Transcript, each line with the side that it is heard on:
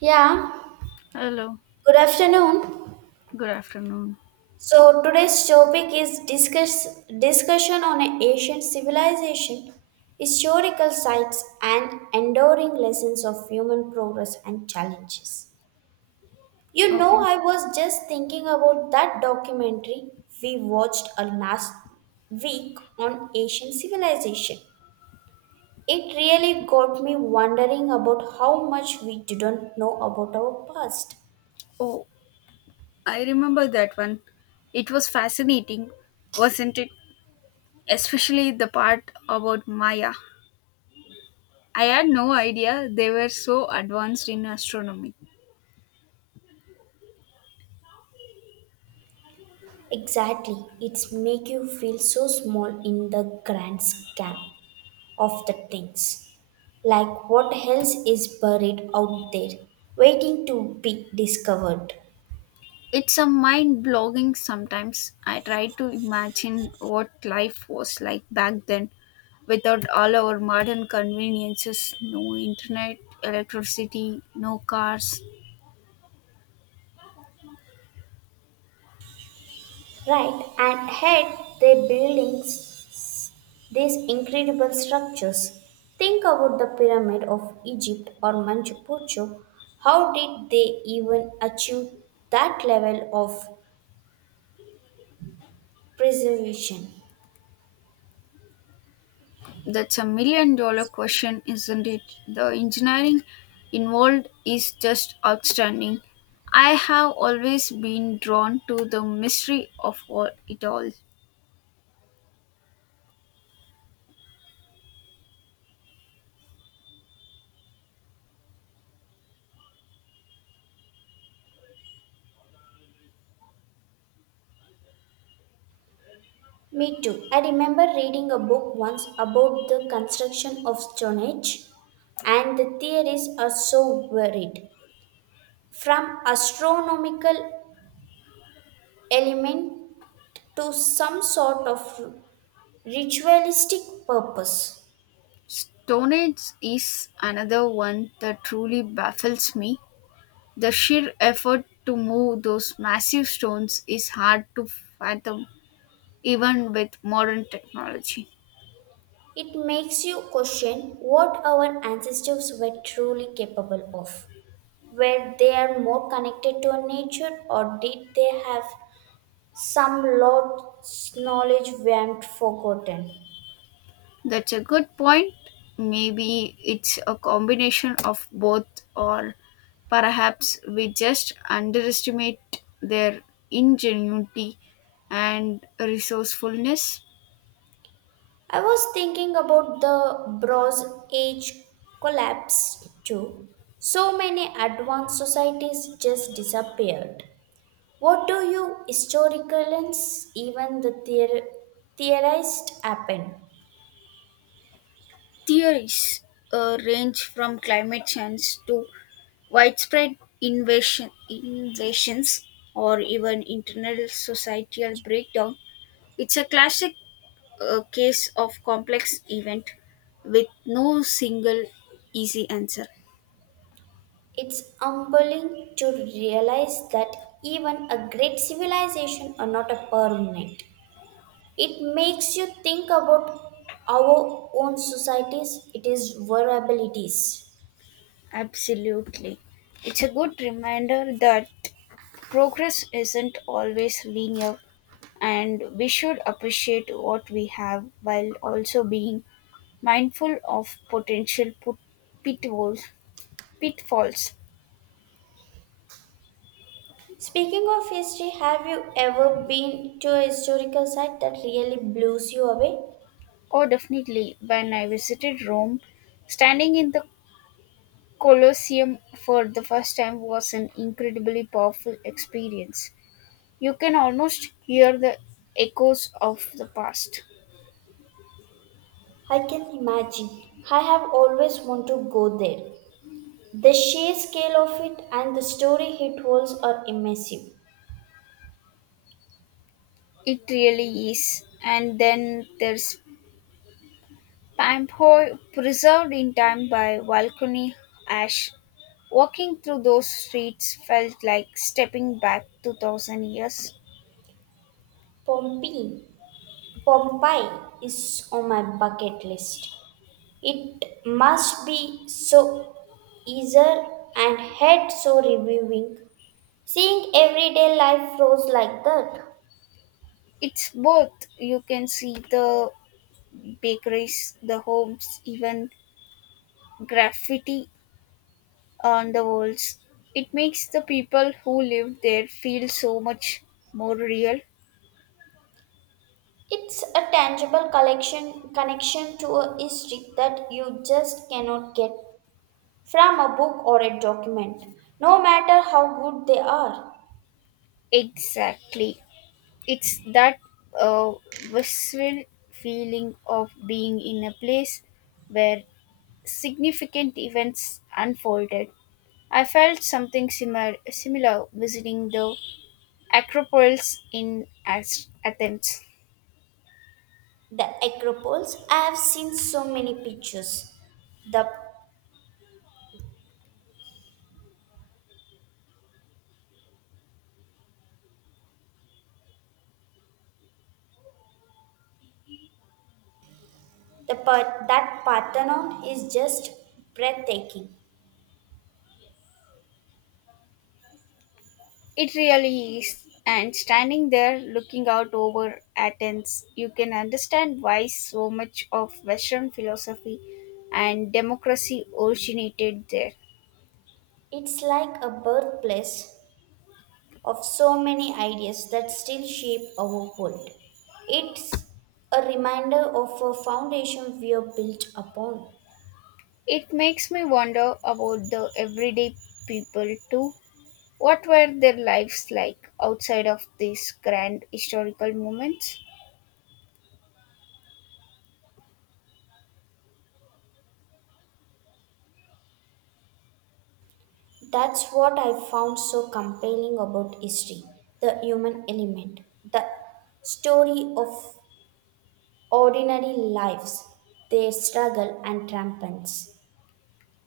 right: Yeah,
left: Hello,
right: good afternoon.
left: good afternoon.
right: So today's topic is discussion on an ancient civilization, historical sites and enduring lessons of human progress and challenges. You
left: Okay.
right: know, I was just thinking about that documentary we watched a last week on ancient civilization. It really got me wondering about how much we didn't know about our past.
left: Oh, I remember that one. It was fascinating, wasn't it? Especially the part about Maya. I had no idea they were so advanced in astronomy.
right: Exactly. It's make you feel so small in the grand scam of the things. Like what else is buried out there, waiting to be discovered.
left: It's a mind blogging sometimes. I try to imagine what life was like back then without all our modern conveniences no internet, electricity, no cars.
right: Right, and had they buildings these incredible structures. Think about the pyramid of Egypt or Machu Picchu. How did they even achieve that level of preservation?
left: That's a million dollar question, isn't it? The engineering involved is just outstanding. I have always been drawn to the mystery of all it all.
right: Me too. I remember reading a book once about the construction of Stonehenge, and the theories are so varied, from astronomical element to some sort of ritualistic purpose.
left: Stone Age is another one that truly baffles me. The sheer effort to move those massive stones is hard to fathom, even with modern technology.
right: It makes you question what our ancestors were truly capable of. Were they are more connected to nature, or did they have some lost knowledge we have forgotten?
left: That's a good point. Maybe it's a combination of both, or perhaps we just underestimate their ingenuity and resourcefulness.
right: I was thinking about the Bronze Age collapse too. So many advanced societies just disappeared. What do you historians even theorized happened?
left: Theories range from climate change to widespread invasions or even internal societal breakdown. It's a classic a case of complex event with no single easy answer.
right: It's humbling to realize that even a great civilization are not a permanent. It makes you think about our own societies, it is vulnerabilities.
left: Absolutely. It's a good reminder that progress isn't always linear and we should appreciate what we have while also being mindful of potential pitfalls. pitfalls.
right: Speaking of history, have you ever been to a historical site that really blows you away?
left: Oh, definitely. When I visited Rome, standing in the Colosseum for the first time was an incredibly powerful experience. You can almost hear the echoes of the past.
right: I can imagine. I have always wanted to go there. The sheer scale of it and the story it holds are immersive.
left: It really is. And then there's Pamphoi, preserved in time by volcanic ash. Walking through those streets felt like stepping back 2000 years.
right: Pompeii, Pompeii is on my bucket list. It must be so easier and head so reviewing. Seeing everyday life flows like that.
left: It's both. You can see the bakeries, the homes, even graffiti on the walls. It makes the people who live there feel so much more real.
right: It's a tangible collection connection to a history that you just cannot get from a book or a document, no matter how good they are.
left: Exactly. It's that uh, visceral feeling of being in a place where significant events unfolded. I felt something similar visiting the Acropolis in Athens.
right: The Acropolis, I have seen so many pictures. The, that Parthenon is just breathtaking.
left: It really is. And standing there looking out over Athens, you can understand why so much of Western philosophy and democracy originated there.
right: It's like a birthplace of so many ideas that still shape our world. It's a reminder of a foundation we are built upon.
left: It makes me wonder about the everyday people too. What were their lives like outside of these grand historical moments?
right: That's what I found so compelling about history, the human element, the story of ordinary lives, their struggle and triumphs.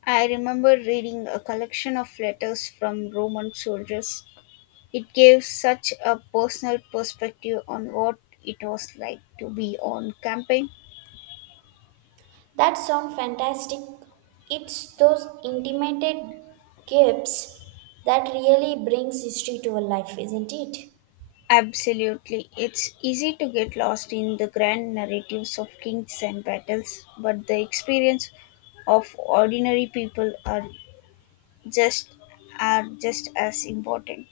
left: I remember reading a collection of letters from Roman soldiers. It gave such a personal perspective on what it was like to be on campaign.
right: That sounds fantastic. It's those intimated gaps that really brings history to a life, isn't it?
left: Absolutely. It's easy to get lost in the grand narratives of kings and battles, but the experience of ordinary people just are just as important.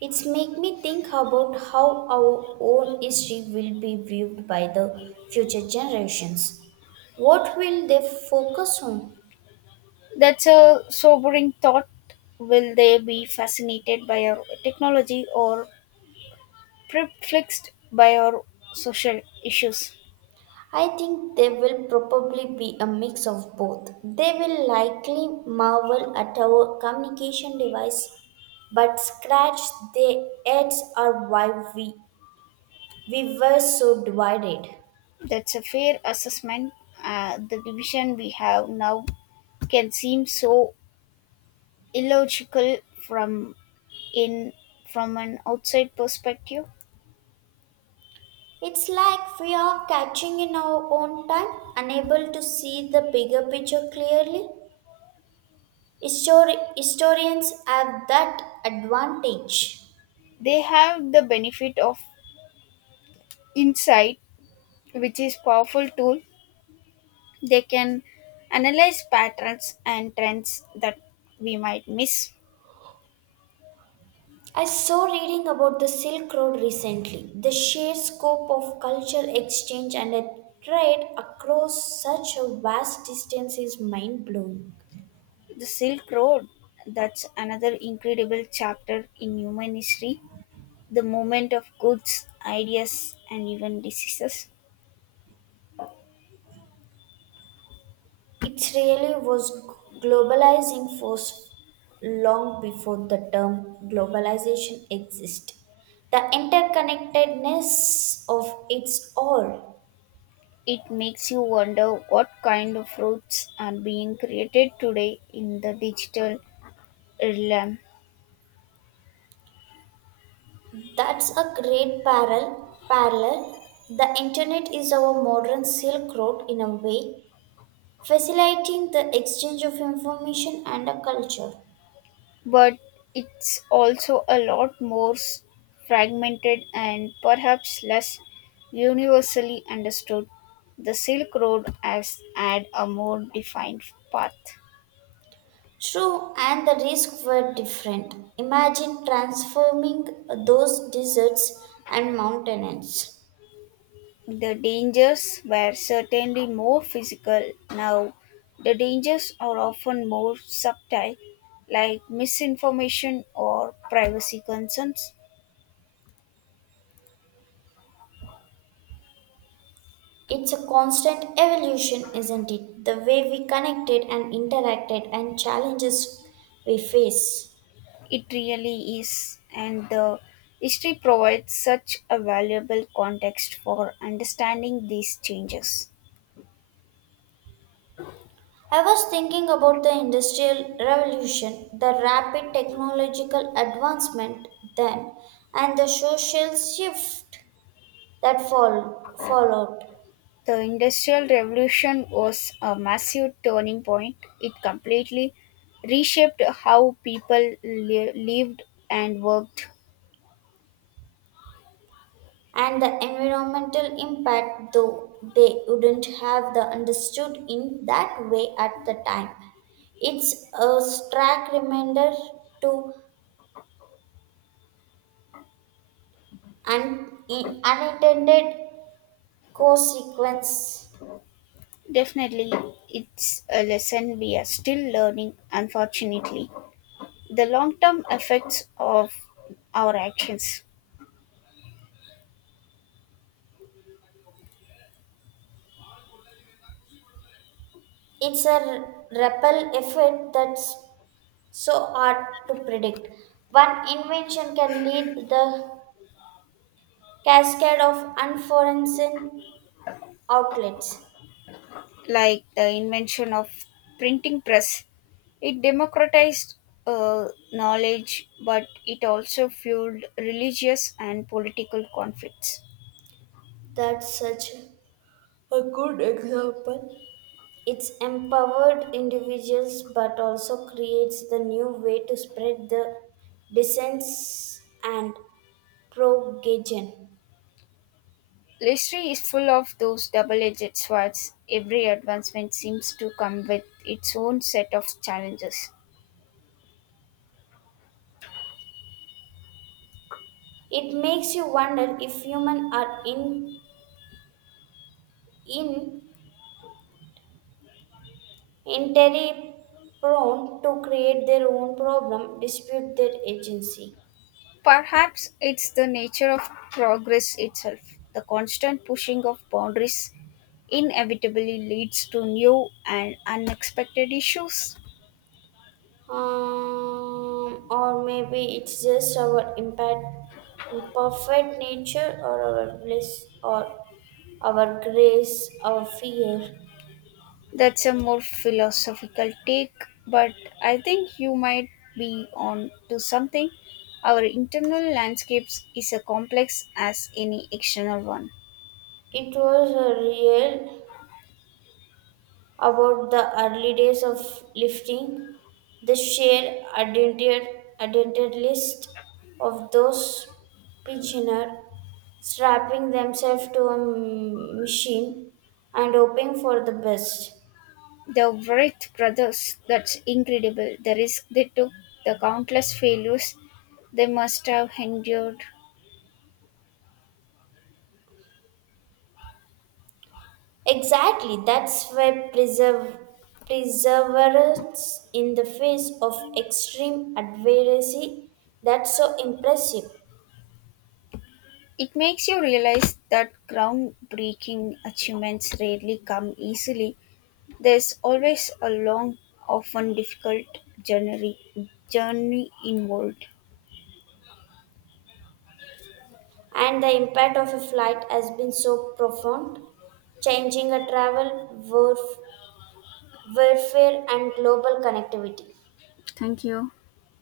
right: It's make me think about how our own history will be viewed by the future generations. What will they focus on?
left: That's a sobering thought. Will they be fascinated by our technology or perplexed by our social issues?
right: I think they will probably be a mix of both. They will likely marvel at our communication device, but scratch their heads are why we were so divided.
left: That's a fair assessment. The division we have now can seem so illogical from in from an outside perspective.
right: It's like we are catching in our own time, unable to see the bigger picture clearly. Historians have that advantage.
left: They have the benefit of insight, which is powerful tool. They can analyze patterns and trends that we might miss.
right: I saw reading about the Silk Road recently. The sheer scope of cultural exchange and a trade across such a vast distance is mind blowing.
left: The Silk Road, that's another incredible chapter in human history. The movement of goods, ideas, and even diseases.
right: It really was globalizing force long before the term globalization existed. The interconnectedness of its all.
left: It makes you wonder what kind of routes are being created today in the digital realm.
right: That's a great parallel. Parallel. The internet is our modern Silk Road in a way, facilitating the exchange of information and a culture.
left: But it's also a lot more fragmented and perhaps less universally understood. The Silk Road has had a more defined path.
right: True, and the risks were different. Imagine transforming those deserts and mountains.
left: The dangers were certainly more physical. Now, the dangers are often more subtle, like misinformation or privacy concerns.
right: It's a constant evolution, isn't it? The way we connected and interacted and challenges we face.
left: It really is, and the history provides such a valuable context for understanding these changes.
right: I was thinking about the Industrial Revolution, the rapid technological advancement then, and the social shift followed.
left: The Industrial Revolution was a massive turning point. It completely reshaped how people lived and worked.
right: And the environmental impact, though they wouldn't have the understood in that way at the time, it's a stark reminder to unintended consequence.
left: Definitely, it's a lesson we are still learning, unfortunately. The long term effects of our actions,
right: It's a ripple effect that's so hard to predict. One invention can lead the cascade of unforeseen outlets.
left: like the invention of printing press, it democratized uh, knowledge, but it also fueled religious and political conflicts.
right: That's such a, it's empowered individuals but also creates the new way to spread the dissents and propagation.
left: History is full of those double edged swords. Every advancement seems to come with its own set of challenges.
right: It makes you wonder if humans are in entirely prone to create their own problem, dispute their agency.
left: Perhaps it's the nature of progress itself. The constant pushing of boundaries inevitably leads to new and unexpected issues.
right: Or maybe it's just our impact, imperfect nature or our bliss or our grace, our fear.
left: That's a more philosophical take, but I think you might be on to something. Our internal landscapes is as complex as any external one.
right: It was real about the early days of lifting, the sheer identity list of those pigeoners strapping themselves to a machine and hoping for the best.
left: The Wright brothers, that's incredible. The risk they took, the countless failures they must have endured.
right: Exactly, perseverance in the face of extreme adversity, that's so impressive.
left: It makes you realize that groundbreaking achievements rarely come easily. There's always a long, often difficult journey involved.
right: And the impact of a flight has been so profound, changing a travel, warfare, and global connectivity.
left: Thank you.